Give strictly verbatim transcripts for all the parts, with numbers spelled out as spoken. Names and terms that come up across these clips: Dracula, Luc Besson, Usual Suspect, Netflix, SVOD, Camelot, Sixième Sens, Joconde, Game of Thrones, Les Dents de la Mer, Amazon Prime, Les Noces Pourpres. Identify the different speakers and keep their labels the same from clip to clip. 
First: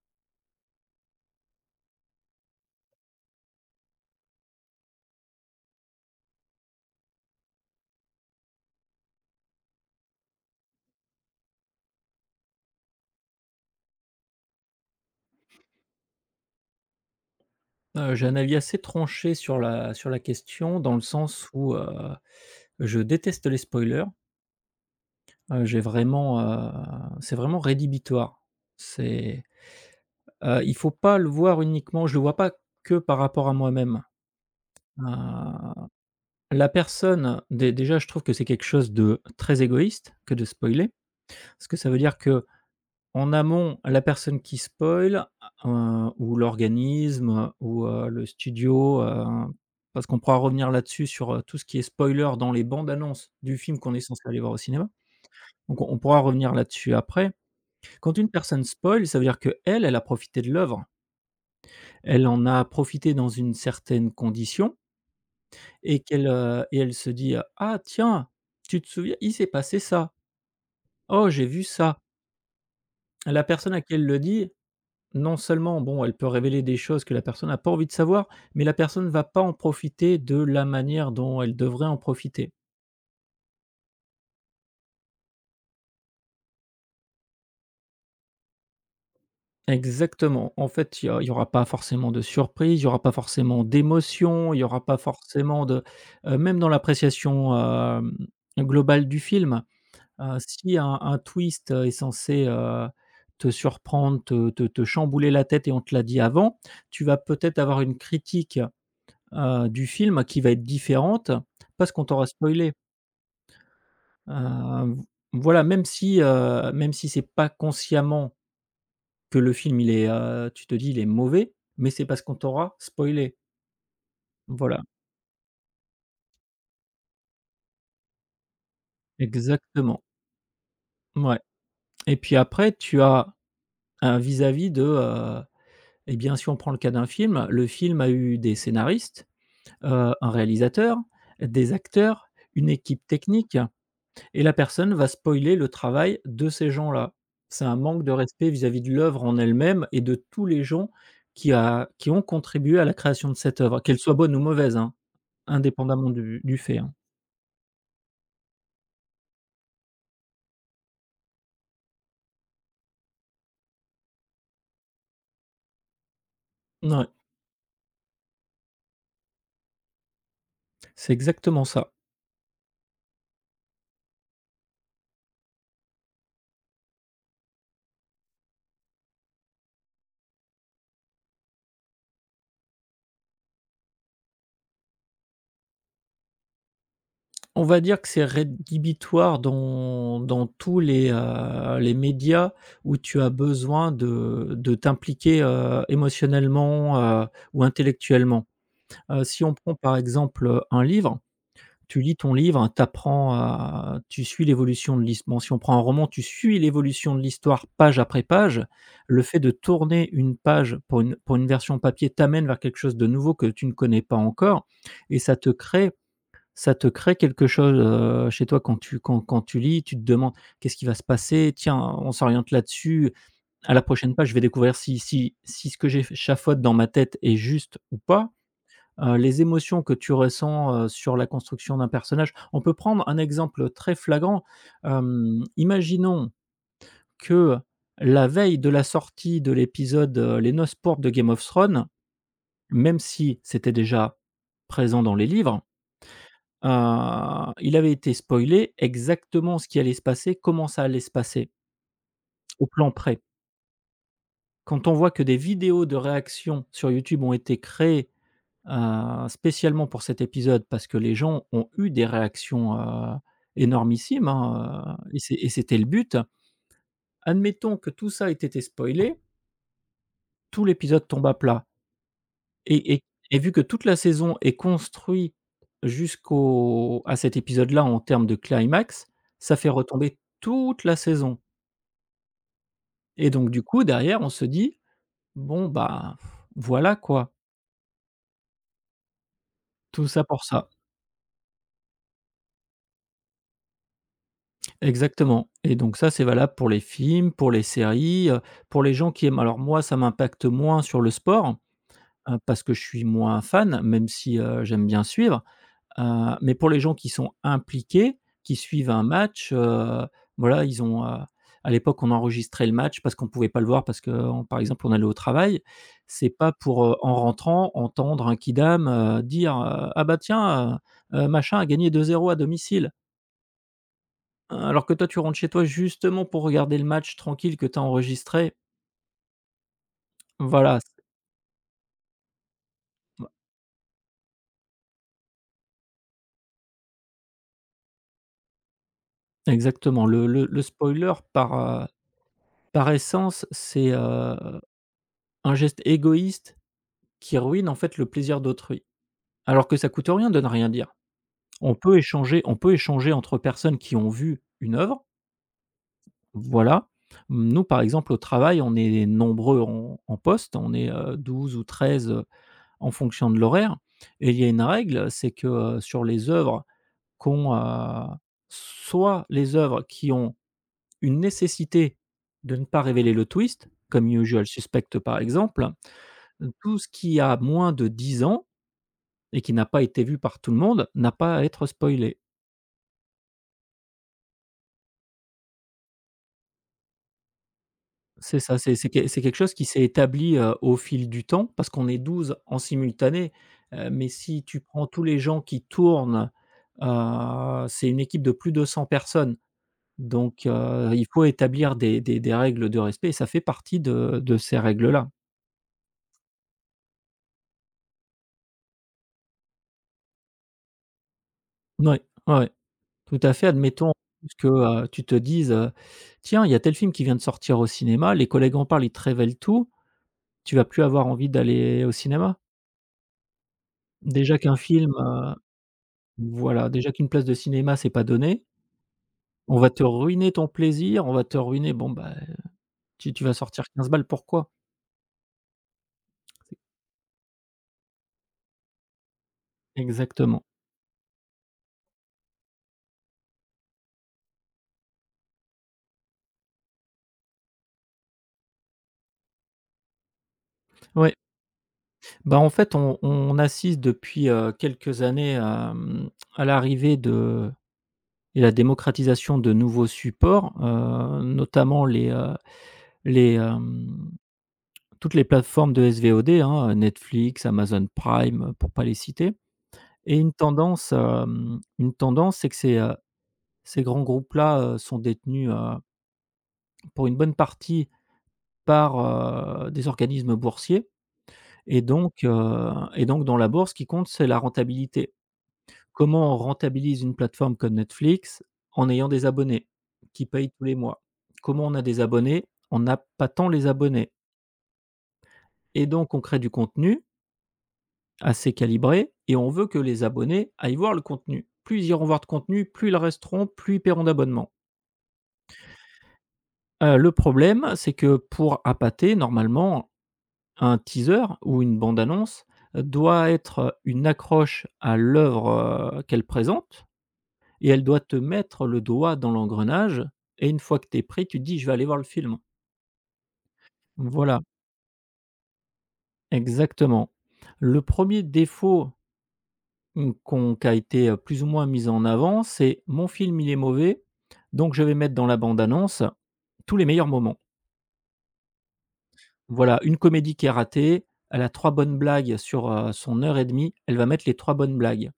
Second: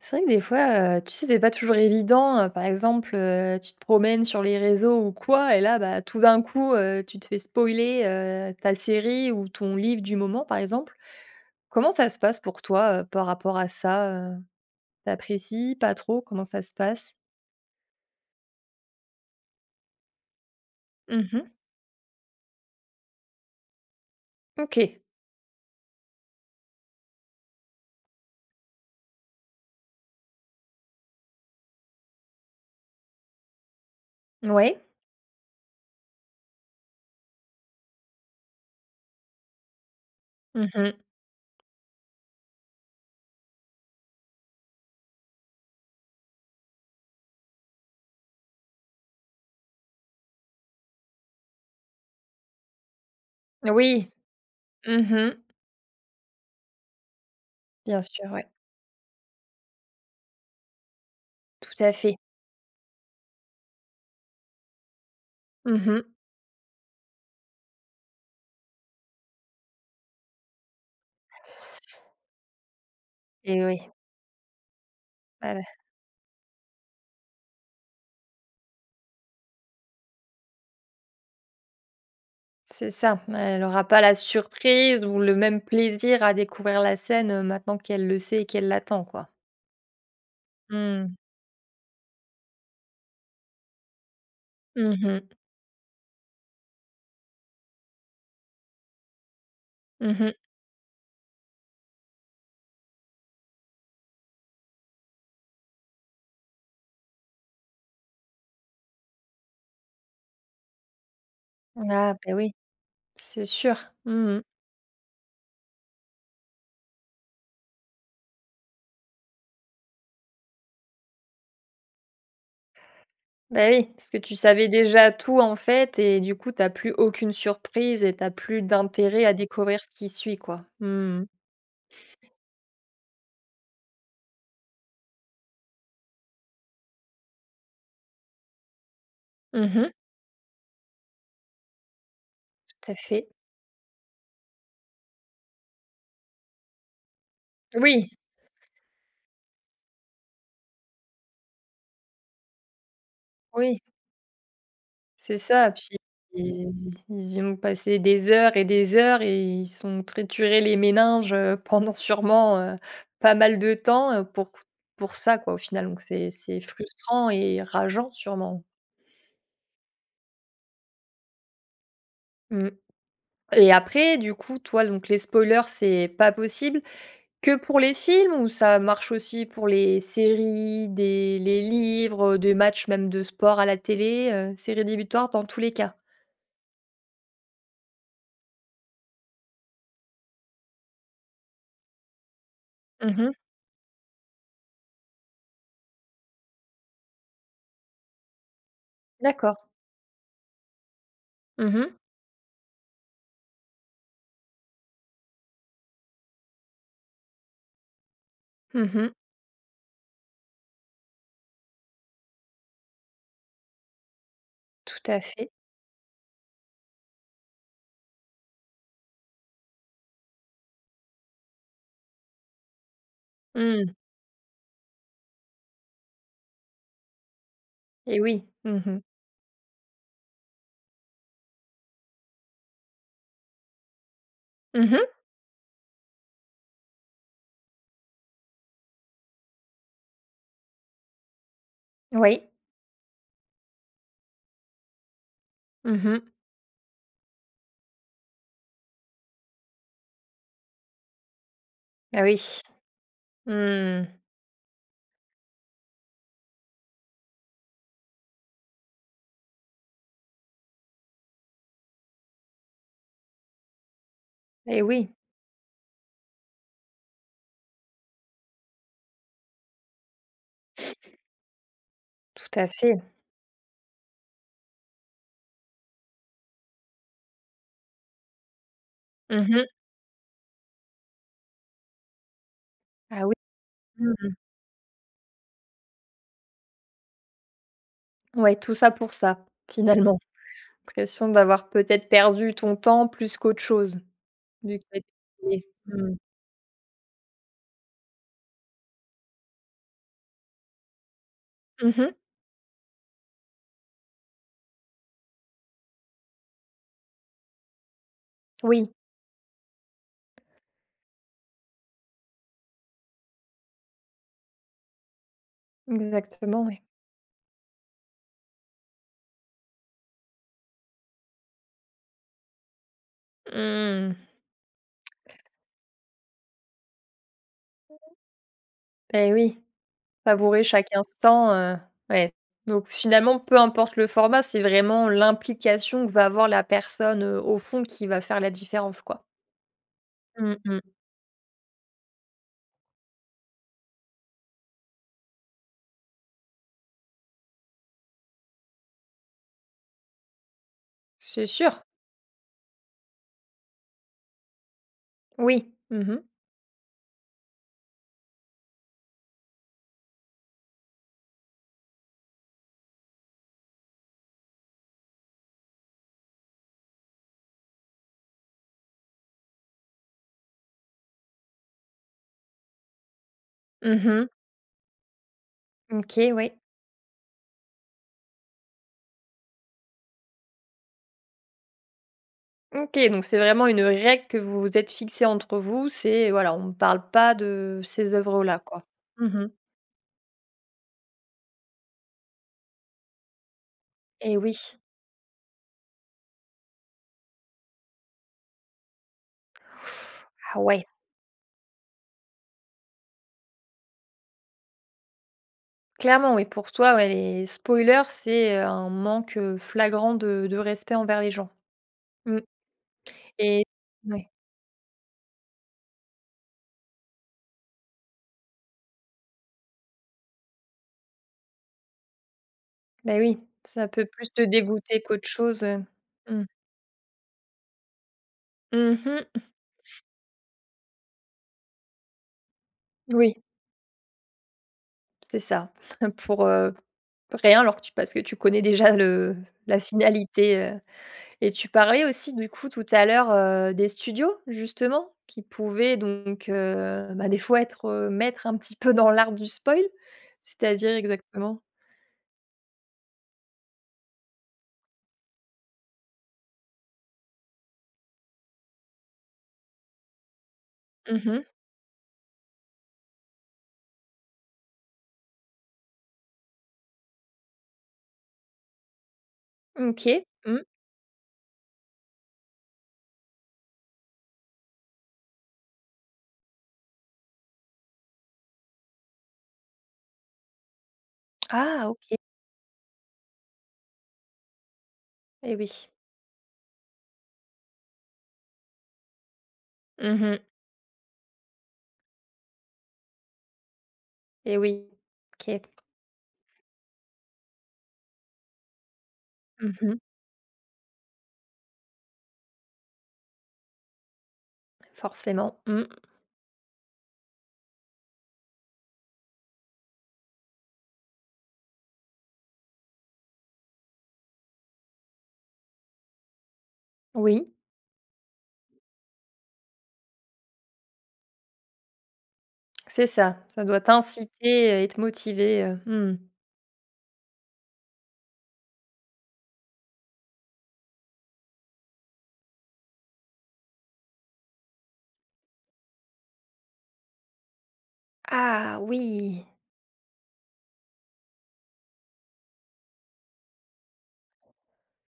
Speaker 1: C'est vrai que des fois, heu, tu sais, c'est pas toujours évident, heu, par exemple, heu, tu te promènes sur les réseaux ou quoi et là, bah, tout d'un coup, heu, tu te fais spoiler, heu, ta série ou ton livre du moment, par exemple. Comment ça se passe pour toi, heu, par rapport à ça, heu? Tu apprécies? Pas trop? Comment ça se passe?
Speaker 2: Heu, j'ai un avis assez tranché sur la sur la question dans le
Speaker 1: Mmh
Speaker 2: sens
Speaker 1: mh.
Speaker 2: où, heu, je déteste les spoilers.
Speaker 1: OK.
Speaker 2: Heu, j'ai vraiment, heu, c'est vraiment rédhibitoire. C'est, heu, il faut pas le voir uniquement Je le vois pas que par rapport à moi-même.
Speaker 1: Ouais.
Speaker 2: Heu, la personne dé déjà, je trouve que c'est quelque chose de très égoïste que de
Speaker 1: Mmh
Speaker 2: spoiler,
Speaker 1: mh.
Speaker 2: parce que ça veut dire que En amont, la personne qui spoil, heu, ou l'organisme, ou, heu, le studio, heu, parce qu'on pourra revenir là-dessus sur, heu, tout ce qui est spoiler dans les bandes annonces du film qu'on est
Speaker 1: Oui.
Speaker 2: censé aller voir au cinéma.
Speaker 1: Mmh mh.
Speaker 2: Donc on on pourra revenir là-dessus après.
Speaker 1: Bien
Speaker 2: Quand
Speaker 1: sûr,
Speaker 2: une
Speaker 1: ouais.
Speaker 2: personne spoil, ça veut dire que elle elle a profité de l'œuvre.
Speaker 1: Tout à fait.
Speaker 2: Elle en a profité dans une certaine condition
Speaker 1: Mmh
Speaker 2: et
Speaker 1: mh
Speaker 2: qu'elle, heu, et elle se dit: euh, «Ah tiens, tu te souviens, il s'est passé ça. Oh, j'ai vu ça». La
Speaker 1: et
Speaker 2: personne
Speaker 1: oui.
Speaker 2: à qui elle le dit Non
Speaker 1: Ah ouais.
Speaker 2: seulement, bon, elle peut révéler des choses que la personne n'a pas envie de savoir, mais la personne va pas en profiter de la manière dont elle devrait en profiter.
Speaker 1: C'est ça, elle aura pas la surprise ou le même plaisir à découvrir la scène, heu, maintenant qu'elle le sait et qu'elle l'attend, quoi.
Speaker 2: Exactement. En fait, il y
Speaker 1: Mmh.
Speaker 2: a il y aura pas forcément de surprise, il y aura pas forcément d'émotion, il y aura
Speaker 1: Mmh
Speaker 2: pas
Speaker 1: mh.
Speaker 2: forcément de heu, même dans l'appréciation, hem, globale du film. Heu,
Speaker 1: Mmh.
Speaker 2: si un un twist est censé, heu, te surprendre, te te te chambouler la tête et on te l'a dit avant, tu vas peut-être avoir une critique heu, du film qui va être différente parce qu'on
Speaker 1: Ah
Speaker 2: t'aura
Speaker 1: ben oui,
Speaker 2: spoilé.
Speaker 1: c'est sûr. Mmh mh.
Speaker 2: Heu, voilà, même si, heu, même si c'est pas consciemment que le film il est, heu, tu te dis: «Il est mauvais», mais c'est parce qu'on t'aura spoilé.
Speaker 1: Bah oui, parce que tu savais
Speaker 2: Voilà,
Speaker 1: déjà tout, en fait et du coup, t'as plus aucune surprise et t'as plus d'intérêt à découvrir ce
Speaker 2: exactement.
Speaker 1: qui suit, quoi. Mmh mh.
Speaker 2: Ouais. Et puis après tu as un vis-à-vis de, heu et bien, si on prend le cas d'un film, le film a eu des scénaristes,
Speaker 1: Mmh.
Speaker 2: heu, un réalisateur, des acteurs, une
Speaker 1: Tout à
Speaker 2: équipe
Speaker 1: fait.
Speaker 2: technique. Et la personne va spoiler le travail de ces gens-là. C'est un manque
Speaker 1: Oui,
Speaker 2: de respect vis-à-vis de l'œuvre en elle-même et de tous les gens qui a qui ont contribué à la création de cette œuvre,
Speaker 1: oui.
Speaker 2: qu'elle soit bonne ou mauvaise, hein,
Speaker 1: C'est ça, puis
Speaker 2: indépendamment du du
Speaker 1: ils
Speaker 2: fait, hein.
Speaker 1: ils y ont passé des heures et des heures et ils se sont triturés les méninges, heu, pendant sûrement, heu, pas mal de temps, heu, pour pour ça quoi, au final, donc c'est c'est
Speaker 2: Mouais,
Speaker 1: frustrant et rageant sûrement.
Speaker 2: c'est exactement ça.
Speaker 1: Mmh et après du coup, toi, donc les spoilers, c'est pas possible que pour les films ou ça marche aussi pour les séries, des les livres, des matchs même de sport à la télé, heu, c'est rédhibitoire dans tous les cas?
Speaker 2: On va dire que c'est rédhibitoire dans dans tous les, heu, les médias où tu as
Speaker 1: Mmh.
Speaker 2: besoin de de t'impliquer, heu, émotionnellement, heu, ou intellectuellement. Heu, si on
Speaker 1: D'accord.
Speaker 2: prend par exemple, heu, un livre,
Speaker 1: Mmh mh.
Speaker 2: tu lis ton livre, t'apprends, à tu suis l'évolution de l'histoire. Si on prend un roman, tu suis l'évolution de l'histoire page après page.
Speaker 1: Mmh.
Speaker 2: Le fait de tourner une page pour une pour une version papier t'amène vers quelque chose de nouveau que tu ne connais pas encore
Speaker 1: Tout
Speaker 2: et
Speaker 1: à
Speaker 2: ça
Speaker 1: fait.
Speaker 2: te crée ça te crée quelque chose, heu, chez toi quand tu quand quand tu lis, tu te demandes: «Qu'est-ce qui va se passer? Tiens, on s'oriente là-dessus. À la
Speaker 1: Mmh
Speaker 2: prochaine page, je vais découvrir si si si ce que j'échafaude dans ma tête est juste ou
Speaker 1: et
Speaker 2: pas».
Speaker 1: oui. Mmh mh.
Speaker 2: Heu, les émotions que tu ressens, heu, sur la construction d'un personnage. On peut prendre un exemple très flagrant,
Speaker 1: Mmh mh.
Speaker 2: hem, imaginons que la veille de la sortie de l'épisode, heu, Les Noces Pourpres de Game of Thrones,
Speaker 1: Oui.
Speaker 2: même si c'était déjà présent dans les livres,
Speaker 1: Mmh mh.
Speaker 2: heu, il avait été spoilé exactement ce qui allait se passer, comment ça allait se passer,
Speaker 1: Ah oui.
Speaker 2: au plan près.
Speaker 1: Mmh
Speaker 2: Quand on voit que des vidéos de réactions sur YouTube ont été créées Heu, spécialement pour cet épisode parce que les gens ont eu des réactions, heu, énormissimes,
Speaker 1: et
Speaker 2: hein,
Speaker 1: oui,
Speaker 2: heu, et c'est et c'était le but. Admettons que tout ça ait été spoilé, tout l'épisode tombe à plat
Speaker 1: tout à
Speaker 2: et
Speaker 1: fait.
Speaker 2: et et vu que toute la saison est construite jusqu'au à cet épisode-là en termes de climax,
Speaker 1: Mmh
Speaker 2: ça
Speaker 1: mh.
Speaker 2: fait retomber toute la saison
Speaker 1: Ah
Speaker 2: et
Speaker 1: oui.
Speaker 2: donc du coup derrière on
Speaker 1: Mmh
Speaker 2: se dit: «Bon, bah, voilà quoi,
Speaker 1: mh. Ouais, tout ça pour ça,
Speaker 2: tout
Speaker 1: finalement.
Speaker 2: ça pour ça».
Speaker 1: L'impression d'avoir peut-être perdu ton temps plus qu'autre chose, vu que tu étais
Speaker 2: Exactement,
Speaker 1: payée.
Speaker 2: et donc ça,
Speaker 1: Mmh.
Speaker 2: c'est valable pour les films, pour les séries, heu, pour les gens qui aiment. Alors moi, ça m'impacte moins sur le sport,
Speaker 1: Mmh mh.
Speaker 2: heu, parce que je suis moins fan, même si, heu, j'aime bien suivre, heu, mais pour les gens qui sont impliqués, qui suivent
Speaker 1: Oui,
Speaker 2: un match, heu, voilà, ils ont, heu, à l'époque, on enregistrait le match parce qu'on ne pouvait pas le voir parce qu'on, par exemple, on allait au travail. C'est pas
Speaker 1: exactement, ouais.
Speaker 2: pour, heu, en rentrant, entendre un kidam, heu, dire, heu: «Ah bah tiens, heu heu, machin a gagné deux zéro à domicile».
Speaker 1: Mmh
Speaker 2: Alors que toi, tu rentres chez toi justement pour regarder le match tranquille que tu as enregistré.
Speaker 1: et oui, savourer
Speaker 2: Voilà, c
Speaker 1: chaque instant, heu, ouais. Donc finalement, peu importe le format, c'est vraiment l'implication que va avoir la personne, heu, au fond qui va faire la différence, quoi.
Speaker 2: exactement. Le le
Speaker 1: Mmh
Speaker 2: le
Speaker 1: mh.
Speaker 2: spoiler par, heu, par essence, c'est, heu, un geste égoïste qui ruine en fait le plaisir d'autrui. Alors que ça coûte rien de ne rien dire.
Speaker 1: C'est
Speaker 2: On
Speaker 1: sûr,
Speaker 2: peut échanger on peut échanger entre personnes qui ont vu une œuvre,
Speaker 1: oui. Mhm, mhm.
Speaker 2: voilà. Nous, par exemple, au travail, on est nombreux en en poste, on est, heu, douze ou treize heu, en fonction de l'horaire et il y a une règle, c'est que, heu, sur les œuvres qu'ont, heu, soit les œuvres qui ont une nécessité de ne pas révéler le twist, comme Usual Suspect par exemple,
Speaker 1: OK, oui.
Speaker 2: tout ce qui a moins de dix ans et qui n'a pas été vu par tout le monde n'a pas à être spoilé.
Speaker 1: OK, donc c'est vraiment une règle que vous vous êtes fixée entre vous, c'est voilà, on ne parle pas de ces
Speaker 2: C'est ça,
Speaker 1: œuvres-là,
Speaker 2: c'est
Speaker 1: quoi.
Speaker 2: c'est quel c'est quelque
Speaker 1: Mhm.
Speaker 2: chose qui s'est établi, heu, au fil du temps parce qu'on est douze en simultané, heu, mais
Speaker 1: Et
Speaker 2: si
Speaker 1: oui.
Speaker 2: tu prends tous les gens qui tournent, heu, c'est une équipe de plus de cent personnes. Donc
Speaker 1: Ah ouais,
Speaker 2: heu, il faut établir des des des règles de respect et ça fait partie de de ces règles-là.
Speaker 1: clairement, oui, pour toi, ouais, les spoilers, c'est, heu, un manque, heu, flagrant de de respect envers les gens.
Speaker 2: Oui,
Speaker 1: Mmh
Speaker 2: ouais, tout à fait.
Speaker 1: et
Speaker 2: Admettons
Speaker 1: ouais,
Speaker 2: que, heu, tu te dises, heu: «Tiens, il y a tel film qui vient de sortir au cinéma, les collègues en parlent, ils te révèlent tout», tu vas plus avoir envie d'aller au cinéma.
Speaker 1: bah, oui, ça peut plus
Speaker 2: Déjà
Speaker 1: te
Speaker 2: qu'un film,
Speaker 1: dégoûter qu'autre
Speaker 2: heu,
Speaker 1: chose, heu. Mmh.
Speaker 2: voilà, Déjà qu'une place de cinéma, c'est pas donné.
Speaker 1: Mmh.
Speaker 2: On va te ruiner ton plaisir, on va te ruiner bon, bah, tu tu
Speaker 1: Oui.
Speaker 2: vas sortir quinze balles, pourquoi?
Speaker 1: C'est ça, pour, heu, rien alors que tu parce que tu connais déjà le la
Speaker 2: Exactement.
Speaker 1: finalité, heu et tu parlais aussi du coup tout à l'heure, heu, des studios justement qui pouvaient donc, heu, bah, des fois être, heu, maîtres un petit peu dans l'art du spoil, c'est-à-dire
Speaker 2: Ouais.
Speaker 1: exactement?
Speaker 2: Bah, en fait, on on assiste depuis, heu, quelques années, hem, à l'arrivée de et la démocratisation de nouveaux supports, heu,
Speaker 1: Mmh.
Speaker 2: notamment les, heu, les, hem, toutes les plateformes de S V O D, hein, Netflix, Amazon Prime, pour pas les citer. Et
Speaker 1: OK.
Speaker 2: une
Speaker 1: Mmh.
Speaker 2: tendance, hem, une tendance, c'est que ces, heu, ces grands groupes-là, heu, sont détenus, heu, pour une bonne partie par, heu, des organismes boursiers. et
Speaker 1: Ah OK
Speaker 2: donc, heu et donc dans la bourse, ce qui compte, c'est la rentabilité.
Speaker 1: et oui.
Speaker 2: Comment on rentabilise une plateforme comme Netflix en ayant des abonnés qui
Speaker 1: Mmh
Speaker 2: payent tous les mois? Comment on a des abonnés? On n'a pas tant les abonnés
Speaker 1: et oui. OK.
Speaker 2: et donc on crée du contenu assez calibré et on veut que
Speaker 1: Mmh.
Speaker 2: les abonnés aillent voir le contenu. Plus ils iront voir de contenu, plus ils resteront, plus ils paieront d'abonnement.
Speaker 1: Forcément. Mmh.
Speaker 2: Heu, le problème, c'est que pour appâter, normalement, un teaser ou une bande annonce doit être une accroche à l'œuvre, heu, qu'elle présente,
Speaker 1: Oui,
Speaker 2: et elle doit te mettre le doigt dans l'engrenage et une fois que tu es pris, tu te dis: «Je vais aller voir le film».
Speaker 1: c'est ça, ça doit
Speaker 2: Voilà,
Speaker 1: t'inciter et te motiver, heu, mmh.
Speaker 2: exactement. Le premier défaut, mmh, qu'on qui a été, heu, plus ou moins mis en avant, c'est: «Mon film, il est mauvais, donc je vais mettre dans la bande annonce tous les meilleurs moments».
Speaker 1: Ah oui!
Speaker 2: Voilà, une comédie qui est ratée, elle a trois bonnes blagues sur, heu, son heure et demie, elle va mettre les trois bonnes blagues.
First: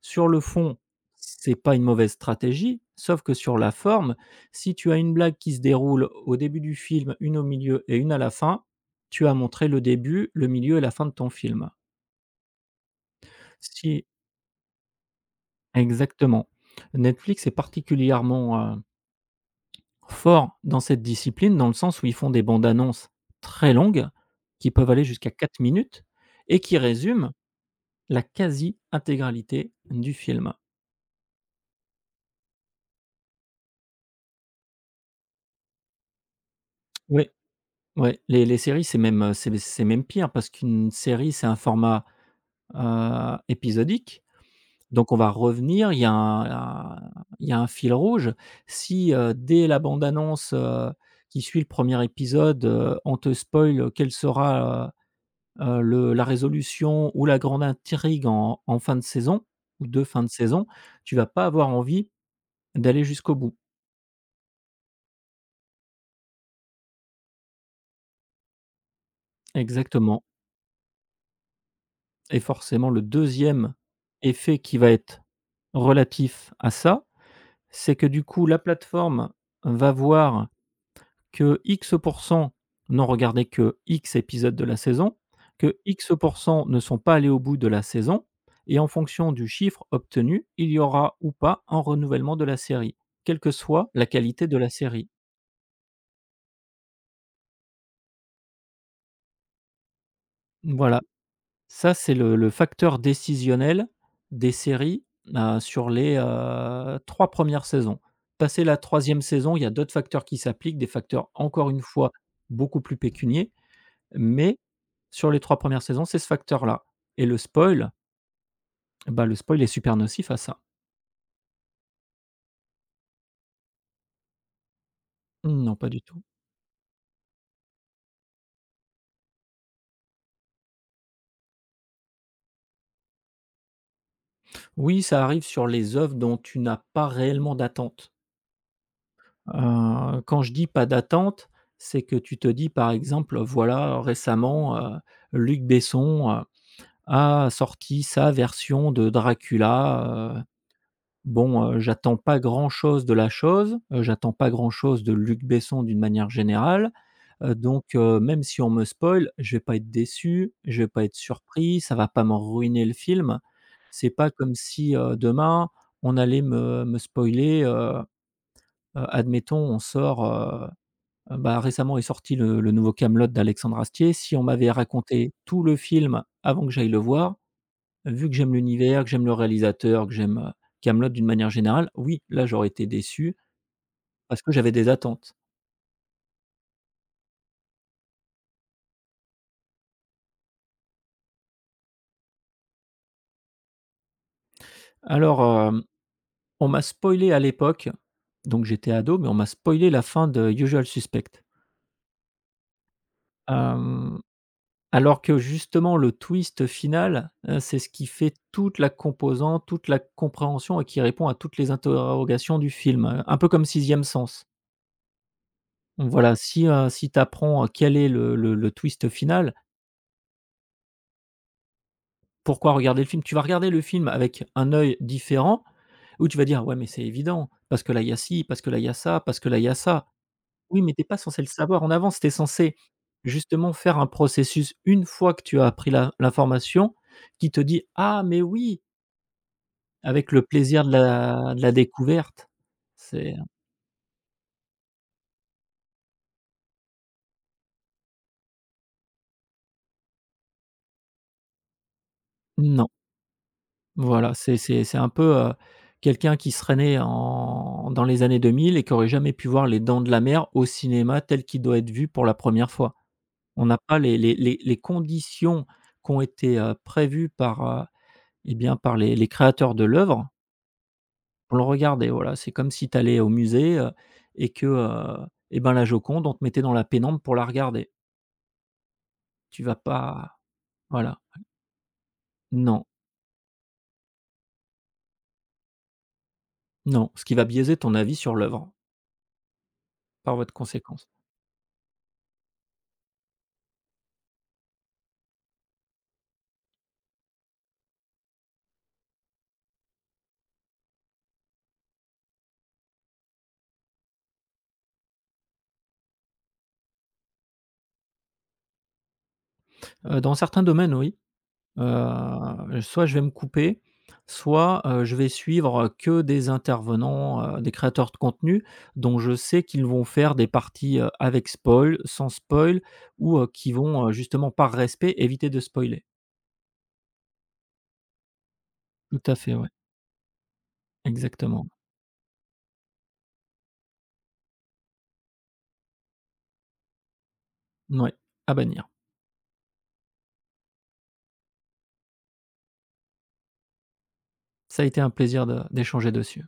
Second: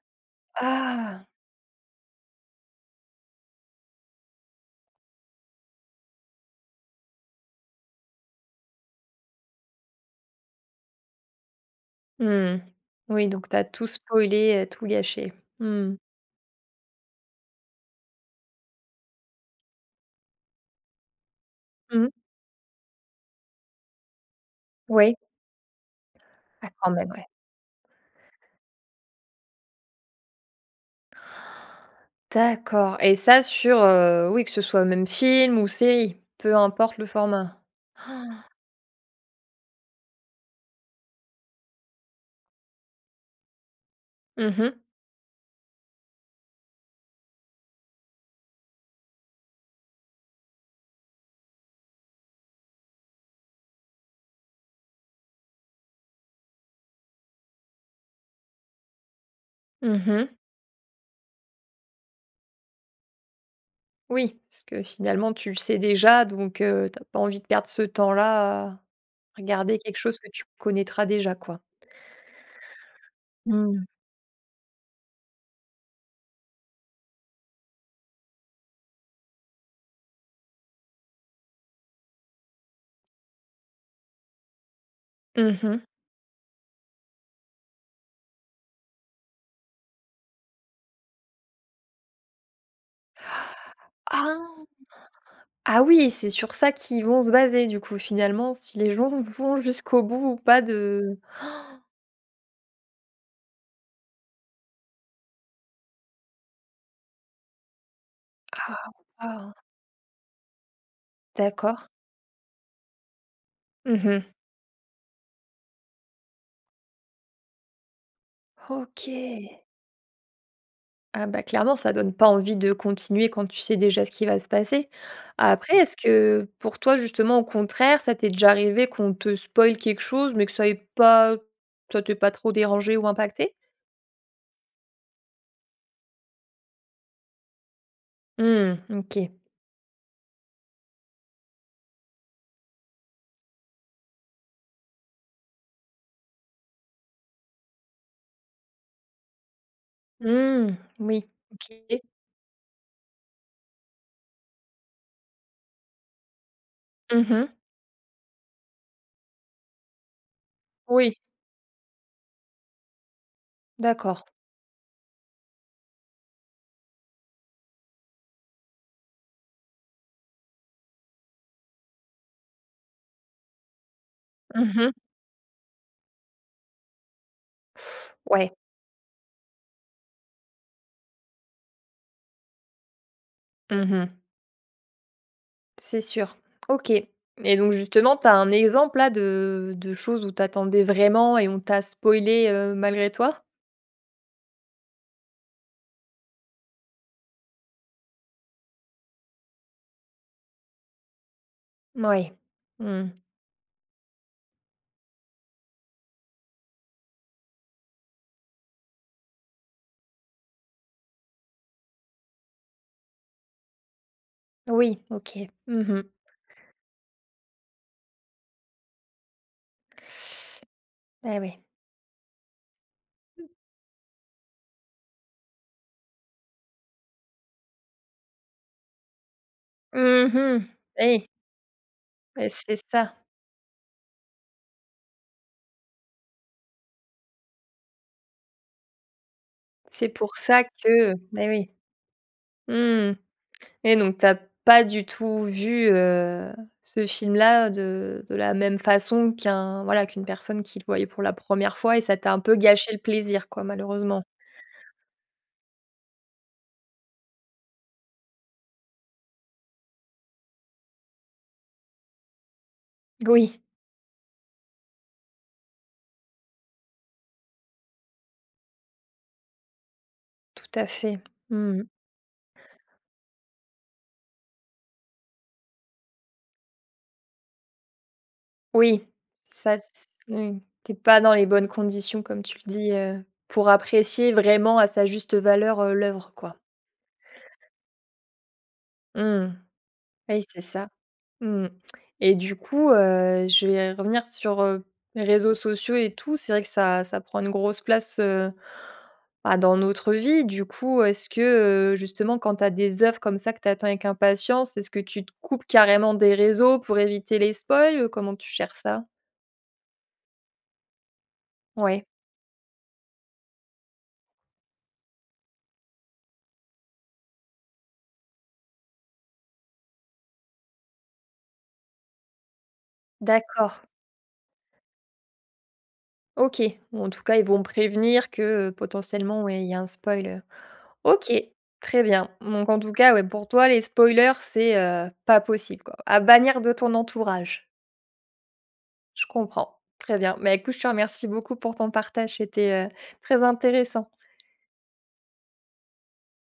Speaker 2: Sur le fond,
Speaker 1: Ah!
Speaker 2: c'est pas une mauvaise stratégie, sauf que sur la forme, si tu as une blague qui se déroule au début du film, une au milieu et une à la fin, tu as montré le début, le milieu et la fin de ton film.
Speaker 1: Mmh. Oui, donc tu as tout
Speaker 2: Si
Speaker 1: spoilé, heu, tout gâché. Mmh.
Speaker 2: Exactement. Netflix est particulièrement, heu, fort dans cette discipline, dans le sens où
Speaker 1: Mmh.
Speaker 2: ils font des bandes annonces très longues, qui peuvent aller
Speaker 1: Oui.
Speaker 2: jusqu'à quatre minutes et
Speaker 1: Ah
Speaker 2: qui
Speaker 1: quand même, ouais.
Speaker 2: résument la quasi intégralité du film.
Speaker 1: D'accord et ça sur, heu, oui, que ce soit même film ou série, peu importe le
Speaker 2: Oui.
Speaker 1: format?
Speaker 2: Ouais, les les séries, c'est même, heu, c'est c'est même pire parce qu'une série, c'est un format, heu, épisodique.
Speaker 1: Mmh mh.
Speaker 2: Donc on va revenir, il y a un un il y a un fil rouge. Si, heu, dès la bande annonce, heu, qui suit le premier épisode, heu, on te spoil quelle sera, heu heu, le la résolution ou la grande intrigue en en fin de saison ou de
Speaker 1: Mmh
Speaker 2: fin
Speaker 1: mh.
Speaker 2: de saison, tu vas pas avoir envie d'aller jusqu'au bout.
Speaker 1: Oui, parce que finalement tu le sais déjà donc heu, tu as pas envie de perdre ce temps-là à regarder quelque chose
Speaker 2: Exactement,
Speaker 1: que tu connaîtras déjà, quoi.
Speaker 2: et forcément le deuxième
Speaker 1: Mmh.
Speaker 2: effet qui va être relatif à ça. C'est que du coup, la plateforme va voir que X% n'ont regardé que X épisodes de la saison,
Speaker 1: Mmh
Speaker 2: que
Speaker 1: mh.
Speaker 2: X% ne sont pas allés au bout de la saison, et en fonction du chiffre obtenu, il y aura ou pas un renouvellement de la série, quelle que soit la qualité de
Speaker 1: Ah!
Speaker 2: la série.
Speaker 1: Ah oui, c'est sur ça qu'ils vont se baser du coup, finalement, si les gens vont jusqu'au bout ou pas
Speaker 2: Voilà,
Speaker 1: de
Speaker 2: ça c'est le le facteur décisionnel des séries, heu, sur les, heu, trois un saisons. Passé la
Speaker 1: Ah
Speaker 2: troisième
Speaker 1: waouh!
Speaker 2: saison, il y a d'autres facteurs qui s'appliquent, des facteurs encore une
Speaker 1: D'accord.
Speaker 2: fois beaucoup plus pécuniers.
Speaker 1: Mmh.
Speaker 2: Mais sur les trois premières saisons, c'est ce facteur-là et le spoil, bah, le
Speaker 1: OK.
Speaker 2: spoil est super nocif à ça.
Speaker 1: Ah bah, clairement, ça donne pas envie de continuer quand tu sais déjà ce qui va se passer.
Speaker 2: Non,
Speaker 1: Après,
Speaker 2: pas
Speaker 1: est-ce
Speaker 2: du tout.
Speaker 1: que pour toi, justement, au contraire, ça t'est déjà arrivé qu'on te spoile quelque chose, mais que ça ait pas ça t'ait pas trop dérangé ou impacté?
Speaker 2: Oui, ça arrive sur les œuvres dont tu n'as pas réellement d'attente.
Speaker 1: Mmh, OK.
Speaker 2: Heu, quand je dis pas d'attente, c'est que tu te dis, par exemple, voilà, récemment, heu, Luc Besson, heu, a sorti sa version de Dracula, heu,
Speaker 1: Hmm. Oui.
Speaker 2: bon, heu,
Speaker 1: OK.
Speaker 2: j'attends pas grand chose de la chose, heu, j'attends pas grand chose de Luc Besson d'une manière générale.
Speaker 1: Mmh.
Speaker 2: Heu, donc heu, même si on me spoil, je vais pas être déçu, je vais pas être
Speaker 1: Oui,
Speaker 2: surpris, ça va pas me ruiner le film. C'est
Speaker 1: d'accord.
Speaker 2: pas comme si, heu, demain, on allait me me spoiler, heu heu, admettons, on sort, heu heu, bah, récemment est sorti le le nouveau Camelot d'Alexandre Astier. Si on m'avait
Speaker 1: Mmh.
Speaker 2: raconté tout le film avant que j'aille le voir, vu que
Speaker 1: Ouais.
Speaker 2: j'aime l'univers, que j'aime le réalisateur, que j'aime, Camelot d'une manière générale, oui, là, j'aurais été déçu
Speaker 1: Mmh.
Speaker 2: parce que j'avais des attentes.
Speaker 1: C'est sûr. OK et donc justement, tu as un exemple là de de choses où t'attendais vraiment et on t'a spoilé, heu, malgré toi?
Speaker 2: Alors, on m'a spoilé à l'époque, donc j'étais ado, mais on m'a spoilé la fin de Usual Suspect.
Speaker 1: Oui. Mmh.
Speaker 2: Hem, alors que justement le twist final, heu, c'est ce qui fait toute la composante, toute la compréhension et qui répond à toutes les interrogations du film, heu, un peu comme *Sixième e sens.
Speaker 1: Oui, OK. Mmh.
Speaker 2: Donc voilà, si, heu, si tu apprends, euh, quel est le le le twist final,
Speaker 1: Eh oui.
Speaker 2: pourquoi regarder le film? Tu vas regarder le film avec un œil différent, où tu vas dire: «Ouais, mais c'est évident, parce que là, il y a ci, parce que là, il y a ça, parce que là, il y a ça».
Speaker 1: Mmh mh.
Speaker 2: Oui, mais t'es pas
Speaker 1: Eh,
Speaker 2: censé le savoir en avance, tu es censé
Speaker 1: c'est ça.
Speaker 2: justement faire un processus une fois que tu as appris l'in l'information qui te dit: «Ah mais oui!»
Speaker 1: C'est
Speaker 2: avec
Speaker 1: pour
Speaker 2: le
Speaker 1: ça
Speaker 2: plaisir de
Speaker 1: que Eh
Speaker 2: la de
Speaker 1: oui.
Speaker 2: la découverte.
Speaker 1: Mmh
Speaker 2: C'est
Speaker 1: et donc t'as pas du tout vu, heu, ce film-là de de la même façon qu'un voilà, qu'une personne qui le voyait pour la première fois et ça t'a un peu
Speaker 2: non,
Speaker 1: gâché le plaisir quoi, malheureusement?
Speaker 2: Voilà, c'est c'est c'est un peu, heu, quelqu'un qui serait né en dans les années deux mille et qui aurait jamais pu voir Les Dents de la Mer au cinéma tel qu'il doit être vu pour la première fois.
Speaker 1: Oui.
Speaker 2: On n'a pas les les les les conditions qui ont été, heu, prévues par, heu, et bien, par les les créateurs de l'œuvre.
Speaker 1: Tout à fait.
Speaker 2: On le
Speaker 1: Mmh.
Speaker 2: regardait, voilà, c'est comme si tu allais au musée, heu, et que, heu, et ben, la Joconde, on te mettait dans la pénombre pour la regarder.
Speaker 1: Oui,
Speaker 2: Tu vas
Speaker 1: ça c
Speaker 2: pas,
Speaker 1: oui, tu pas
Speaker 2: voilà.
Speaker 1: dans les bonnes conditions comme tu le
Speaker 2: Non,
Speaker 1: dis, heu, pour apprécier vraiment à sa juste valeur, heu, l'œuvre quoi.
Speaker 2: non, ce qui va biaiser ton avis sur l'œuvre,
Speaker 1: Mmh.
Speaker 2: par
Speaker 1: Oui,
Speaker 2: votre
Speaker 1: c'est ça.
Speaker 2: conséquence.
Speaker 1: Mmh et du coup, heu, je vais revenir sur, heu, les réseaux sociaux et tout. C'est vrai que ça ça prend une grosse place, heu, bah, dans notre vie. Du coup, est-ce que, heu, justement quand tu as des œuvres comme ça que tu attends avec impatience, est-ce que tu te coupes carrément des réseaux pour éviter les spoils? Comment tu gères ça?
Speaker 2: Heu, dans certains domaines, oui,
Speaker 1: Ouais.
Speaker 2: heu, soit je vais me couper, soit, heu, je vais suivre, que des intervenants, heu, des créateurs de contenu dont je sais qu'ils vont faire des parties, heu, avec spoil, sans spoil ou, heu, qui
Speaker 1: D'accord,
Speaker 2: vont, heu, justement par respect éviter de spoiler.
Speaker 1: OK. Ou en tout cas, ils vont prévenir que, heu,
Speaker 2: Tout à
Speaker 1: potentiellement,
Speaker 2: fait,
Speaker 1: ouais, il
Speaker 2: ouais,
Speaker 1: y a un spoiler. OK,
Speaker 2: exactement.
Speaker 1: très bien. Donc en tout cas, ouais, pour toi, les spoilers, c'est, heu, pas possible, quoi. À bannir de ton entourage.
Speaker 2: Mouais, à bannir.
Speaker 1: Je comprends. Très bien. Mais écoute, je te remercie beaucoup pour ton partage, c'était, heu, très intéressant.
Speaker 2: Ça a été un plaisir de d'échanger dessus.